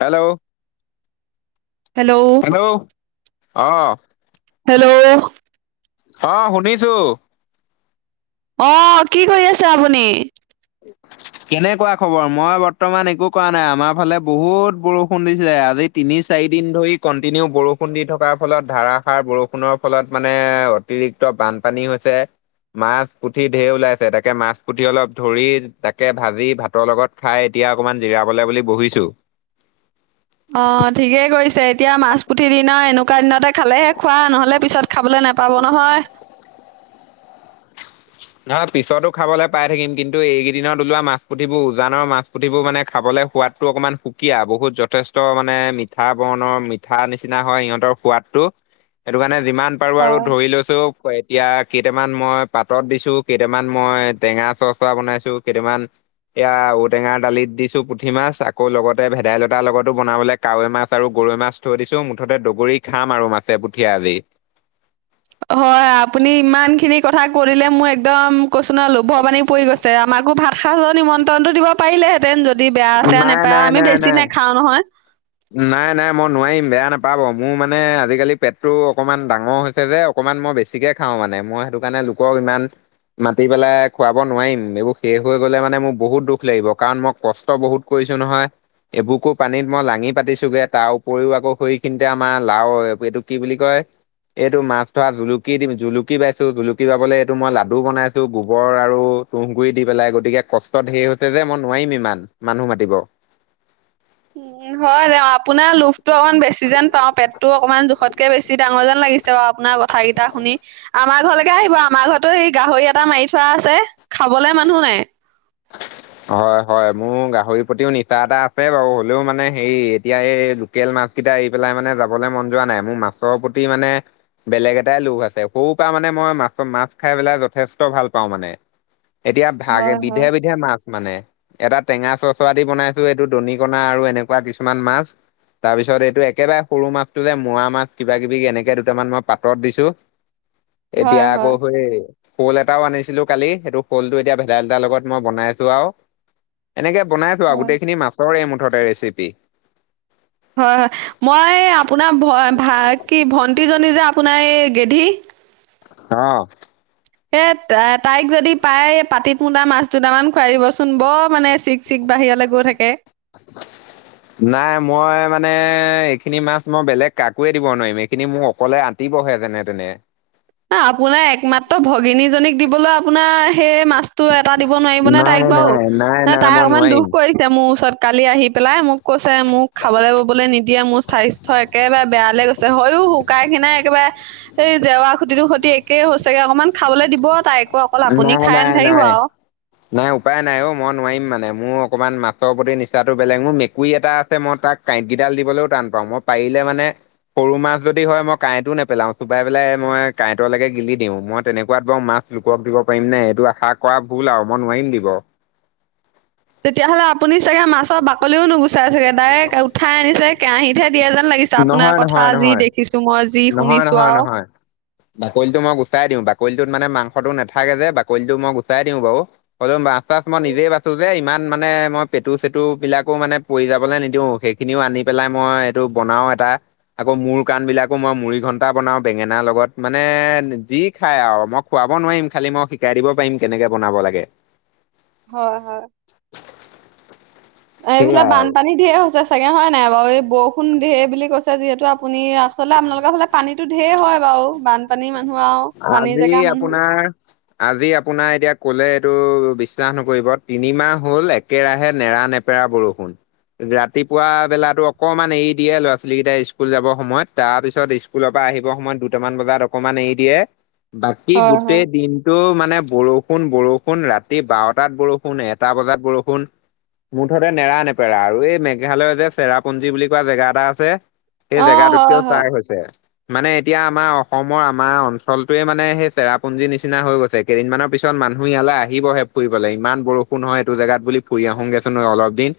Hello hello. Hello, অ'। Hello. অ', শুনিছো। অ', কি কৰি আছে আপুনি? [unintelligible] কেনেকুৱা খবৰ? মই বৰ্তমান একো কৰা নাই, আমাৰ ফালে বহুত বৰষুণ দিছে আজি। তিনি চাৰিদিন ধৰি কণ্টিনিউ বৰষুণ দি থকাৰ ফলত ধাৰাসাৰ বৰষুণৰ ফলত মানে অতিৰিক্ত বানপানী হৈছে, মাছ পুঠি ঢেৰ ওলাইছে তাকে মাছ পুঠি অলপ ধৰি তাকে ভাজি ভাতৰ লগত খাই, এতিয়া অকণমান জিৰাবলৈ বুলি বহিছোঁ। অ', ঠিকেই কৰিছে। এতিয়া মাছ পুঠি দিনৰ এনেকুৱা দিনতে খালেহে খোৱা, নহ'লে পিছত খাবলৈ নাপাব নহয়। নহয় পিছতো খাবলৈ পাই থাকিম কিন্তু এইকেইদিনত ওলোৱা মাছ পুথিবোৰ উজানৰ মাছি। পুথিবোৰ মানে খাবলৈ সোৱাদটো অকণমান সুকীয়া, বহুত যথেষ্ট মানে মিঠা বৰণৰ মি [unintelligible] নিচিনা হয় সিহঁতৰ সোৱাদটো, সেইটো কাৰণে যিমান পাৰোঁ আৰু হয় ধৰি লৈছো, এতিয়া কেইটামান মই পাতত দিছোঁ। টো কেইটামান মই টেঙা চচা বনাইছো কেইটামান এয়া ঔটেঙাৰ দালিত দিছো পুঠি মাছ, আকৌ লগতে ভেদাইলতাৰ লগতো বনাবলে কাৱৈ মাছ আৰু গৰৈ মাছ থৈ দিছো, মুঠতে দগৰি খাম আৰু মাছে পুঠিয়ে আজি। হয়, আপুনি ইমান খিনি কথা কৈ দিলে মোৰ একদম কছো ন' লোভৰ পানী পৰি গৈছে, আমাকো ভাত সাজৰ নিমন্ত্ৰণটো দিব পাৰিলে হেঁতেন যদি বেয়া চেয়া নাই নেপায়, নাই আমি নাই বেছি নাই নাখাও নহয়। নাই নাই, মই নোৱাৰিম বেয়া নাপাব মোৰ মানে আজিকালি পেটটো অকমান ডাঙৰ হৈছে যে। অকণমান মই বেছিকে খাওঁ মানে মই সেইটো কাৰণে লোকক ইমান মাতি পেলাই খুৱাব নোৱাৰিম। এইবোৰ শেষ হৈ গ'লে মানে মোৰ বহুত দুখ লাগিব কাৰণ মই কষ্ট বহুত কৰিছো নহয়, এবোকো পানীত মই লাঙি পাতিছোগে, তাৰ উপৰিও আকৌ সৈখিনিতে আমাৰ লাও এইটো কি বুলি কয় এইটো মাছ ধৰা জুলুকি দিম জুলুকি বাইছো, জুলুকি বাবলে এইটো মই লাডু বনাইছো গোবৰ আৰু কুঁহগুৰি দি পেলাই গতিকে কষ্ট ধেৰ হৈছে যে, মই নোৱাৰিম ইমান মানুহ মাতিব। উম, হয় [unintelligible] আপোনাৰ লোভটো অকমান বেছি যেন পাওঁ, পেটটো অকণমান জোখতকে বেছি ডাঙৰ যেন লাগিছে বাৰু আপোনাৰ কথা কেইটা শুনি। আমাৰ ঘৰলৈকে আহিব আমাৰ ঘৰতো সেই গাহৰি এটা মাৰি থোৱা আছে, খাবলে মানুহ নাই। হয় হয়, মোৰ গাহৰিৰ প্ৰতিও নিচা এটা আছে বাৰু হ'লেও মানে হেৰি এতিয়া এই তেল নাপ কিটা আহি পেলাই মানে যাবলৈ মন যোৱা নাই, মোৰ মাছৰ প্ৰতি মানে বেলেগ এটাই লোভ আছে, সৰুৰ পৰা মানে মই মাছ-মাছ খাই পেলাই যথেষ্ট ভাল পাওঁ মানে। এতিয়া ভাগে, হয় হয় বিধে বিধে মাছ মানে, এটা টেঙা চৰচৰা দি বনাইছো এইটো দনি কণা আৰু এনেকুৱা কিছুমান মাছ। তাৰ পিছত এইটো একেবাৰে সৰু মাছটো যে মুৱা মাছ কিবা কিবি এনেকে দুটামান মই পাতত দিছো। এতিয়া হয় আকৌ হয় সেই শ'ল এটাও আনিছিলো কালি, সেইটো শ'লটো এতিয়া ভেদাইলতাৰ লগত মই বনাই আছো। [unintelligible] এনেকে বনাইছো আৰু, হয় গোটেইখিনি মাছৰে এই মুঠতে ৰেচিপি। হয় হয়, মই আপোনাৰ ভ, ভা কি ভণ্টিজনী যে আপোনাৰ এই গেধি অ'। এ তা-তাইক যদি পাই পাতিত মোতা মাছ দুটামান খুৱাই দিবচোন বৰ মানে চি চিক বাহিৰলৈ গৈ থাকে। [unintelligible] নাই মই মানে, এইখিনি মাছ মই, বেলেগ কাকোৱে দিব নোৱাৰিম। এইখিনি মোক অকলে আ আহিবহে যেনে-তেনে। এ, আপোনাৰ একমাত্ৰ ভগিনীজনীক দিবলৈ আপোনাৰ, সেই মাছ টো এটা দিব নোৱাৰিবনে তাইক নাই বাৰু? নাই নাই নাই তাই মই অকমান দুখ নোৱাৰিম কৰি ছে, মোৰ ওচৰত কালি আহি পেলাই। মোক কৈছে, মোক খাবলৈ-ববলৈ নিদিয়ে। মোৰ স্বা স্থ্য একেবাৰে বেয়া লৈ গৈছে! হৈও, শুকাই-খিনাই একেবাৰে, সেই জেৱা খুটিতো সতি একে হৈছেগে। অকমান খাবলৈ দিব তাইক, অকল আপুনি নাই খাই নাই নাথাকিব নাই। আৰু। নাই, উপায় নাই অ'! মই নোৱাৰিম মানে। মোৰ অকণমান মাছৰ প্ৰতি নিচাটো বেলেগ। মোৰ মেকুৰী এটা আছে, মই তাক কাঁইটকিডাল দিবলৈও টান পাওঁ। মই পাৰিলে মানে, সৰু মাছ যদি হয়, মই কাঁইটো নেপেলাওঁ। চোবাই পেলাই মই, কাঁইটৰলৈকে গিলি দিওঁ। মই তেনে কোৱাত বাৰু মাছ লোকক দিব পাৰিম নে। এইটো আশা কৰা ভুল আৰু মই নোৱাৰিম দিব। তেতিয়াহ'লে আপুনি চাগে মাছৰ বাকলিও নুগুচাই চাগে, ডাইৰেক্ট উঠাই আনিছে। কেৰাহীতহে দিয়ে যেন লাগিছে। নহয় আপোনাৰ নহয় কথা যি নহয় দেখিছোঁ মই, যি নহয় শুনিছোঁ নহয় আৰু। নহয় বাকলিটো মই গুচাই দিওঁ, বাকলিটোত মানে, মাংসটো নাথাকে যে, বাকলিটো মই গুচাই দিওঁ বাৰু। হ'লেও, মাছ-চাছ মই নিজেই বাছো যে। ইমান মানে, মই পেটু-চেটু বিলাকো মানে, পৰি যাবলৈ নিদিওঁ। সেইখিনিও আনি পেলাই মই, এইটো বনাও এটা। আকৌ মূৰ-কাণবিলাকো মই, মুড়ি ঘন্টা বনাও বেঙেনাৰ লগত। মানে, যি খায় আৰু? মই খুৱাব নোৱাৰিম। খালি মই শিকাই দিব পাৰিম, কেনেকে বনাব লাগে। হয়, হয়। এ, সেয়াই এইফালে আৰু বানপানী ঢেৰ হৈছে চাগে হয় নাই বাৰু? এই বৰষুণ ঢেৰ বুলি কৈছে। যিহেতু, আ আপুনি, আচলতে আপোনালোকৰ ফালে, পানীতো ঢেৰ হয় বাৰু। বানপানী মানুহ আৰু পানীৰ জেগা মানুহ। হয়। আজি আপোনাৰ, এতিয়া ক'লে এইটো, বিশ্বাস নকৰিব, তিনিমাহ হ'ল, একেৰাহে নেৰা-নেপ বেয়া বৰষুণ। ৰাতিপুৱা বেলাতো অকনমান এৰি দিয়ে, ল'ৰা- ছোৱালী কেইটাই স্কুল যাবৰ সময়ত। তাৰপিছত, স্কুলৰ পৰা আহিবৰ সময়ত, দুটামান বজাত অকমান এৰি দিয়ে। বাকী, হয় হয় গোটেই দিন টো মানে, বৰষুণ-বৰষুণ। ৰাতি বাৰটাত বৰষুণ, এটা বজাত বৰষুণ। মুঠতে নেৰা-নেপেৰা। আৰু এই, মেঘালয়ৰ যে, চেৰাপুঞ্জী বুলি কোৱা, জেগা এটা আছে। সেই অ হয় জেগাটোতকেও হয় চাই হৈছে। মানে, এতিয়া আমাৰ, [unintelligible] আৰু আমাৰ অঞ্চলটোৱে মানে, সেই চেৰাপুঞ্জিৰ নিচিনা হৈ গৈছে। কেইদিনমানৰ পিছত মানুহ ইয়ালৈ আহিবহে। ফুৰিবলে। ইমান বৰষুণ হয়! এইটো জেগাত বুলি, ফুৰি আহোঁগেছোনঅলপ দিন।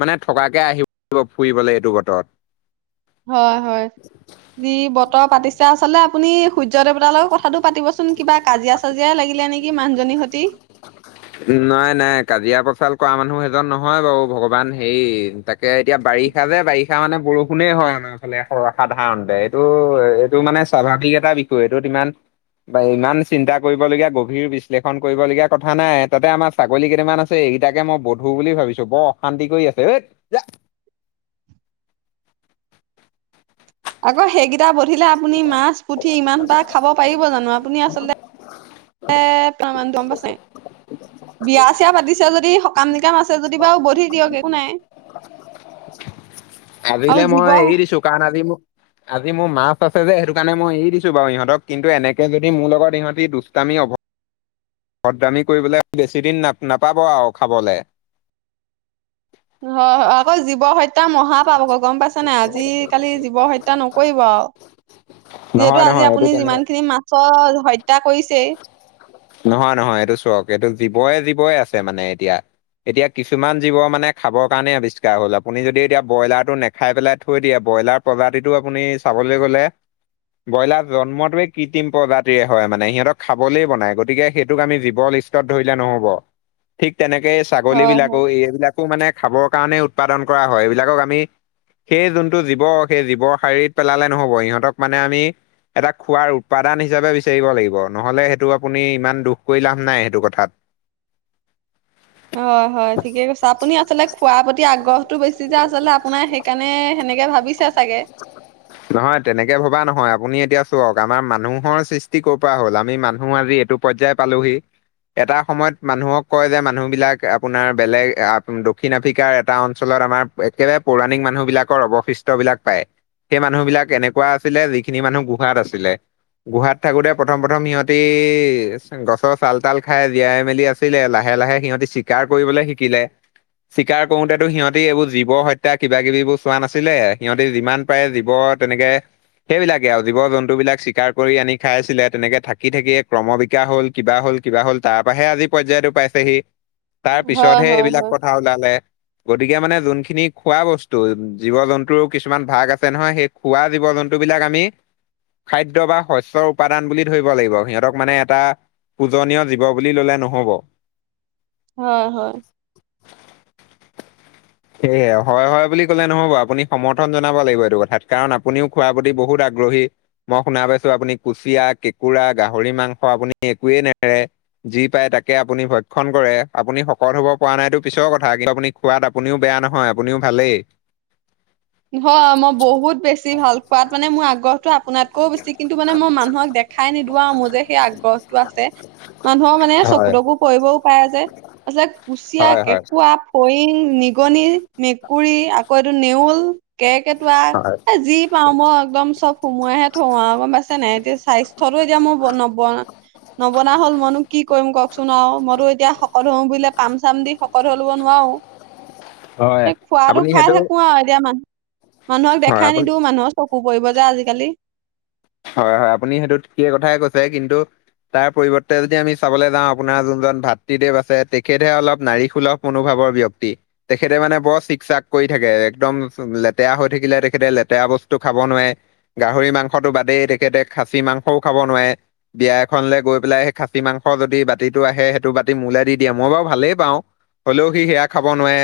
মানে, থকাকে আহিব, [unintelligible] এইটো বতৰত। হয়, হয়! যি বতৰ পাতি ছে। আচলতে আপুনি, সূৰ্য্য দেৱতাৰ লগত কথাটো পাতিবচোন? কিবা কাজিয়া-চাজিয়াই লাগিলে নেকি মানুজনীৰহঁতি। নাই, নাই। কাজিয়া-পচাল কৰা মানুহ, এইজন নহয় বাৰু। ভগৱান সেই, তাক এয়া এতিয়া, বাৰিষা যে, বাৰিষা মানে, বৰষুণে হয়, আমাৰ ফালে, [unintelligible] সাধাৰণতে। এইটো, এইটো মানে স্বাভা ৱিক এটা বিষয়। এইটোত ইমান বা ইমান, চিন্তা কৰিবলগীয়া, গভীৰ বিশ্লেষণ কৰিবলগীয়া কথা নাই। তাতে আমাৰ ছাগলী কেইটামান আছে, এইকেইটাকে মই বধুৰ বুলি ভাবিছোঁ, বৰ অশান্তি কৰি আছে। ঐ যা। আকৌ, সেইকেইটা বধিলে আপুনি, মাছ, পুঠি ইমান এটা খাব পাৰিব জানোঁ? আপুনি আচলতে, [unintelligible] গম পাইছে। বিয়া-চিয়া পাতিছে যদি, সকাম-নিকাম আছে যদি, বাৰু বধি দিয়ক, একো নাই। আৰু আজিলে মই জীৱ এৰি দিছোঁ। কাৰণ আজি মোক আজি মোৰ মাছ আছে যে, সেইটো কাৰণে, মই এৰি দিছোঁ বাৰু ইহঁতক। কিন্তু, এনেকে যদি মোৰ লগত ইহঁতি, দুষ্টামি অভ [unintelligible] দামী কৰিবলে বেছি দিন না নাপাব আৰু খাবলে। হয় হয় আকৌ জীৱ হ মহাপাপ আক' গম পাইছে নাই? আজিকালি জীৱ হত্যা নকৰিব আউ। যিহেতু নহয় আজি নহয় এইটো আপুনি তেনে যিমানখিনি মাছৰ হত্যা কৰিছেই নহয় নহয় এইটো চক এইটো জীৱই জীৱই আছে মানে এতিয়া। এতিয়া কিছুমান জীৱ মানে খাবৰ কাৰণে আৱিষ্কাৰ হ'ল আপুনি যদি এতিয়া ব্ৰইলাৰটো নেখাই পেলাই থৈ দিয়ে ব্ৰইলাৰ প্ৰজাতিটো আপুনি চাবলে গ'লে ব্ৰইলাৰ জন্মটোৱে কৃত্ৰিম প্ৰজাতিৰে হয় মানে সিহঁতক খাবলে বনায় গ গতিকে সেইটোক আমি জীৱ লিষ্টত ধৰিলে নহ'ব ঠিক তেনেকে হয় ছাগলীবিলাকো হয়। এইবিলাক মানে খাবৰ কাৰণে উৎপাদন কৰা হয় এইবিলাকক আমি সেই যোনটো জীৱ, সেই জীৱৰ শাৰীত পেলালে নহ'ব সিহঁতক মানে আমি এটা খোৱাৰ উৎপাদান হিচাপে বিচাৰিব লাগিব নহ'লে সেইটো আপুনি ইমান দুখ কৰি লাভ নাই সেইটো কথাত। হয় হয় ঠিকে কৈছে। আপুনি আচলতে খোৱাৰ প্ৰতি আগ্ৰহটো বেছি যে আচলতে আপোনাৰ সে সেইকাৰণে সেনেকে ভাবিছে চাগে। [inaudible] নহয় তেনেকে ভবা নহয়। আপুনি এতিয়া চওক আমাৰ মানুহৰ সৃষ্টি কৰ পৰা হ'ল আমি মানুহ আজি এইটো পৰ্যায় পালোহি। এটা সময়ত মানুহক কয় যে মানুহবিলাক আপোনাৰ বেলেগ দক্ষিণ আফ্ৰিকাৰ এটা অঞ্চলত আমাৰ একেবাৰে পৌৰাণিক মানুহবিলাকৰ অৱশিষ্টবিলাক পায়। সেই মানুহবিলাক এনেকুৱা আছিলে যিখিনি মানুহ গুহাত আছিলে। গুহাত থাকোতে প্ৰথম প্ৰথম সিহঁতি গছৰ চাল তাল খাই জীয়াই মেলি আছ আছিলে, লাহে লাহে সিহঁতি চিকাৰ কৰিবলে শিকিলে। চিকাৰ কৰোতেটো সিহঁতি এইবোৰ জীৱ হত্যা কিবা কিবিবোৰ চোৱা নাছিলে সিহঁতি যিমান পায় জীৱ তেনেকে সেইবিলাকে আৰু জীৱ-জন্তুবিলাক চিকাৰ কৰি আনি খাইছিলে তেনেকে থাকি থাকিয়ে ক্ৰমবিকা হ'ল। কিবা হ'ল কিবা হ'ল তাৰ পৰাহে আজি পৰ্যায়তো পাইছেহি। হয় পিছতহে হয় এইবিলাক হয়। প্ৰথা ওলালে। গতিকে মানে যোনখিনি খোৱা বস্তু জীৱ-জন্তুৰো কিছুমান ভাগ আছ আছে নহয়, সেই খোৱা জীৱ-জন্তুবিলাক আমি খাদ্য বা শস্যৰ উপাদান বুলি ধৰিব লাগিব সিহঁতক মানে এটা পূজনীয় জীৱ বুলি ল'লে নহ'ব হয় হয় সেয়েহে হয় হয় বুলি ক'লে নহ'ব। আপুনি সমৰ্থন জনাব লাগিব এইটো কথাত কাৰণ আপুনিও খোৱাৰ প্ৰতি বহুত আগ্ৰহী। মই শুনা পাইছো আপুনি কুঁচিয়া, কেঁকুৰা, গাহৰি মাংস আপুনি একোৱে নেৰে। যি পাই তাকে আপুনি ভক্ষণ কৰে। আপুনি শকত হ'ব পৰা নাই এইটো পিছৰ কথা কিন্তু আপুনি খোৱা আপুনিও বেয়া নহয় আপুনিও ভালেই। হয় মই বহুত বেছি ভাল খোৱাত। মানে মোৰ আগত আপোনাতকৈও বেছি কিন্তু মানে মই মানুহক দেখাই নিদিওঁ আ মোৰ যে সেই আগ্ৰহটো আছে। মানুহৰ মানে চকু হয় তকু পৰিবও পাৰে যে, আচলতে কুঁচিয়া, হয় হয় কেঁকুৱা ফৰিং, নিগনি, মেকুৰী আকৌ এইটো নেউল। কেৰ্কেটুৱা হয় এ যি পাওঁ মই একদম চব সোমোৱাই হে থওঁ আ গম পাইছে নাই? এতিয়া স্বাস্থ্যটো এতিয়া মোৰ নব নবনা হ'ল মইনো কি কৰিম কওঁকচোন আউ, মইতো এতিয়া শকত হওঁ বুলিলে পাম চাম দি হকত হলো নোৱাও হয় এই খোৱাতটো আপুনি খাই সেইটো থাকো আও এতিয়া মা নুহক হয় দেখাই আপুনি নিদিওঁ, মানুহৰ চকু পৰিব যে আজিকালি। হয় হয়, আপুনি সেইটো ঠিকেই কথাই কৈছে কিন্তু তাৰ পৰিৱৰ্তে যদি আমি চাবলৈ যাওঁ আপোনাৰ যোনজন ভাতৃদেৱ আছে, তেখেতহে অলপ নাৰিকসুলভ মনোভাৱৰ ব্যক্তি। তেখেতে মানে বৰ চিক চাক কৰি থাকে, একদম লেতেৰা হৈ থাকিলে তেখেতে লেতেৰা বস্তু খাব নোৱাৰে। গাহৰি মাংসটো বাদেই তেখেতে খাচী মাংসও খাব নোৱাৰে। বিয়া এখনলৈ গৈ পেলাই সেই খাচী মাংস যদি বাতিটো আহে সেইটো বাতি মোলে দি দিয়ে মই বাৰু ভালেই পাওঁ। হ'লেও সি সেয়া খাব নোৱাৱে।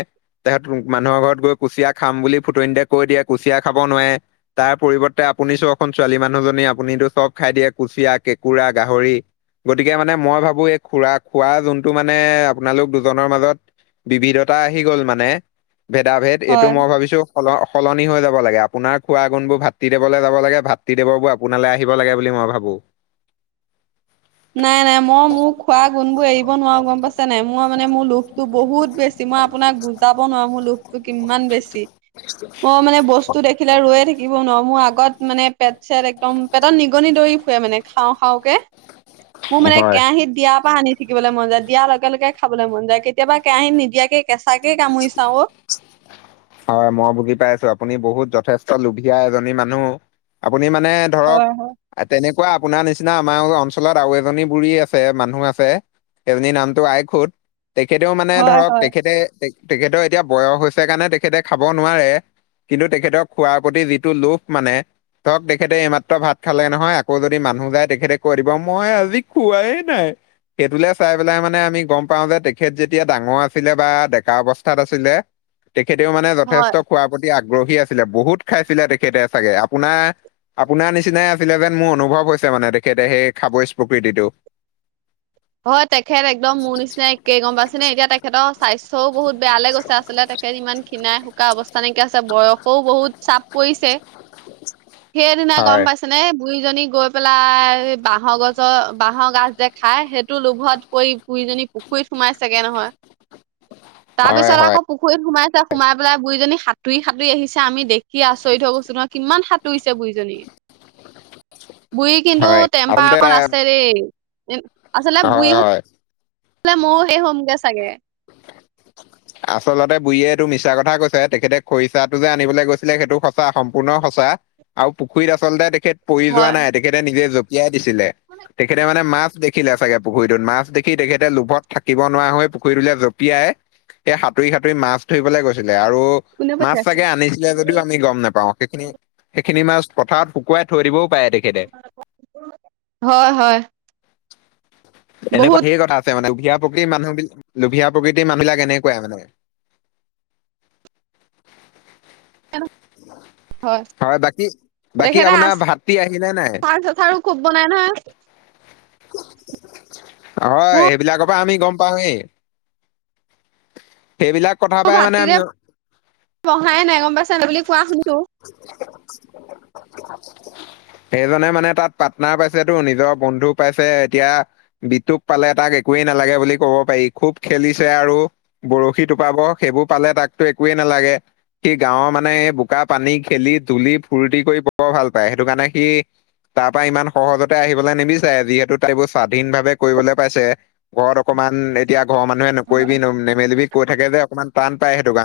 তেখেত মানুহৰ ঘৰত গৈ কুচিয়া খাম বুলি ফুটনিতে কৈ দিয়ে কুচিয়া খাব নোৱাৱে। তাৰ পৰিৱৰ্তে আপুনি চখন ছোৱালী মানুহজনী আপুনিতো চব খাই দিয়ে, কুচিয়া, কেঁকুৰা, গাহৰি। গতিকে মানে মই ভাবো এই খুৰা খোৱা যোনটো মানে আপোনালোক দুজনৰ মাজত বিবিধতা আহি গ'ল মানে, ভেদাভেদ। এইটো হয়। মই ভাবিছো সল সলনি হৈ যাব লাগে, আপোনাৰ খোৱা গুণ বোৰ ভাতৃদেৱলৈ যাব লাগে ভাত তৃদেৱৰ পৰা আপোনালৈ আহিব লাগে বুলি মই ভাবোঁ। নাই নাই মই মোৰ খোৱা গুণবোৰ এৰিব নোৱাৰো গম পাইছে নাই মই মানে মোৰ লোভটো বহুত বে ছি মই আপোনাক বুজাব নোৱাৰো, মোৰ লোভটো কিমান বেছি। মই মানে ব স্তু দেখিলে ৰৈয়ে থাকিব নোৱাৰো মোৰ আগত মানে পেট চেট একদম পেটত নিগনি দৰি ফুৰে মানে খাওঁ খাওঁকে। মোৰ মানে হয়। কেৰাহিত দিয়াৰ পৰা আনি থাকিবলৈ মন যায়, দিয়াৰ লগে লগে খাবলৈ মন যায় কেতিয়াবা কেৰাহিত নিদিয়াকে কেঁচাকে কামুৰি চাঁও। হয় মই ভুগি পাইছো, আপুনি বহুত যথেষ্ট লোভীয়া এজনী মানুহ আপুনি মানে ধৰক হয় হয়। তেনেকুৱা আপোনাৰ নিচিনা আমাৰ অঞ্চলত আৰু এজনী বুঢ়ী আছে মানুহ আছে। সেইজনী নামটো আই খুত। তেখেতেও মানে হয় ধৰক হয় তেখেতে তেখেতেও এতিয়া বয়স হৈছে কাৰণে তেখেতে খাব নোৱাৰে। কিন্তু তেখেতক খোৱাৰ প্ৰতি যিটো লোভ মানে, ধৰক তেখেতে এইমাত্ৰ ভাত খালে নহয় আকৌ যদি মানুহ যায় তেখেতে কৈ দিব, মই আজি খোৱাই নাই। সেইটোলে চাই পেলাই মানে আমি গম পাওঁ যে তেখেত যেতিয়া ডাঙৰ আছিলে বা ডেকা অৱস্থাত আছিলে, তেখেতেও মানে হয় যথেষ্ট খোৱাৰ প্ৰতি আগ্ৰহী আছিলে, বহুত খাইছিলে তেখেতে চাগে। আপোনাৰ আপোনাৰ নিচিনাই আছিলে যেন মোৰ অনুভৱ হৈছে মানে তেখেতে সেই খাবৈ প্ৰকৃতিটো। হয় তেখেত একদম মোৰ নিচিনাই। কেই গম পাইছে নে এতিয়া তেখেতৰ স্বাস্থ্যয়ো বহুত বেয়ালৈ গৈছে আচলতে তেখেত ইমান ক্ষিনাই শুকাই অৱস্থা নাই কিয়া আছে বয়সয়ো বহুত চাপ পৰিছে। সেইদিনা গম হয় পাই তেনে, বুঢ়ীজনী গৈ পেলাই বাঁহৰ গছৰ বাঁহৰ গাজ যে খাই সেইটো লোভত পৰি বুঢ়ীজনী পুখুৰীত সোমাইচেগে নহয়। [inaudible] তাৰ পিছত হয় আকৌ পুখুৰীত সোমাইছে সোমাই পেলাই বুঢ়ীজনী সাঁতুৰি সাঁতুৰি আহিছে আমি দে দেখি আচৰিত হৈ গৈছো নহয় কিমান সা তুইছে বুঢ়ী জনী, বুঢ়ী কিন্তু হয় টেম্পাৰ আচলতে অকন এটা- আছে দেই। আচলতে বুঢ়ী হয় হয় হ'লে ময়ো সেই হ'মগে চাগে। আচলতে বুঢ়ীয়ে এইটো মিছা কথা কৈছে, তেখেতে খৰিচাটো যে আনিবলৈ গৈছিলে সেইটো সঁচা সম্পূৰ্ণ সঁচা। আৰু পুখুৰীত আচলতে তেখেত পৰি যোৱা নাই হয় তেখেতে নিজে জঁপিয়াই দিছিলে তেখেতে মানে মাছ দে দেখিলে চাগে পুখুৰীটোত মাছ দেখি তেখেতে লোভত থাকিব নোৱাৰা হৈ পুখুৰীটোলৈ জঁপিয়াই সেই সাঁতুৰি সাঁতুৰি মাছ ধৰিবলে গৈছিলে আৰু কোনে মাছ পঠিয়াইছে? চাগে আনিছিলে যদিও আমি গম নোপাও সেইখিনি সেইখিনি মাছ পথাৰত শুকোৱাই থৈ দিবও পাৰে সেতি হয় হয়। এনেকুৱা বহুত ধেই কথা আছে মানে লোভীয়া প্ৰকৃতিৰ মানুহবিলাক, লোভীয়া প্ৰকৃতিৰ মানুবিলাক এনেকুৱাই মানে। [inaudible] হয় বাকী তেখেতে আপোনাৰ আচ ভাতৃ আহিলে নাই ৰ চাচাৰো খোব বনাই নহয়। হয় এইবিলাকৰ পৰা আমি গম পাওঁয়েই সেইবিলাক কথা মোৰ পাই মানে ভাতটো যে আমি বহাই নাই গম পাইছা নাই বুলি কোৱা শুনতো [unintelligible] সেইজনে মানে তাত পাৰ্টনাৰ পাইছেতো নিজৰ বন্ধু পাইছে এতিয়া বিটোক পালে তাক একোৱেই নালাগে বুলি ক'ব পাৰি খুব খেলিছে আৰু বৰশী টোপাব সেইবোৰ পালে তাকতো একোৱেই নালাগে। সি গাঁওৰ মানে এ বো কা, পানী খেলি ধুলি ফূৰ্তি কৰি বৰ ভাল পায় সেইটো কাৰণে সি তাৰ পৰা ইমান সহজতে আহিবলে নিবিচাৰে। যিহেতু তাই এবোৰ স্বাধীন ভাৱে কৰিবলে পাইছে ঘৰত অকমান এতিয়া ঘৰৰ মানুহে নকৰিবি হয় নেমেলিবি কৈ থাকে যে অকমান টান পায় সেইটো কা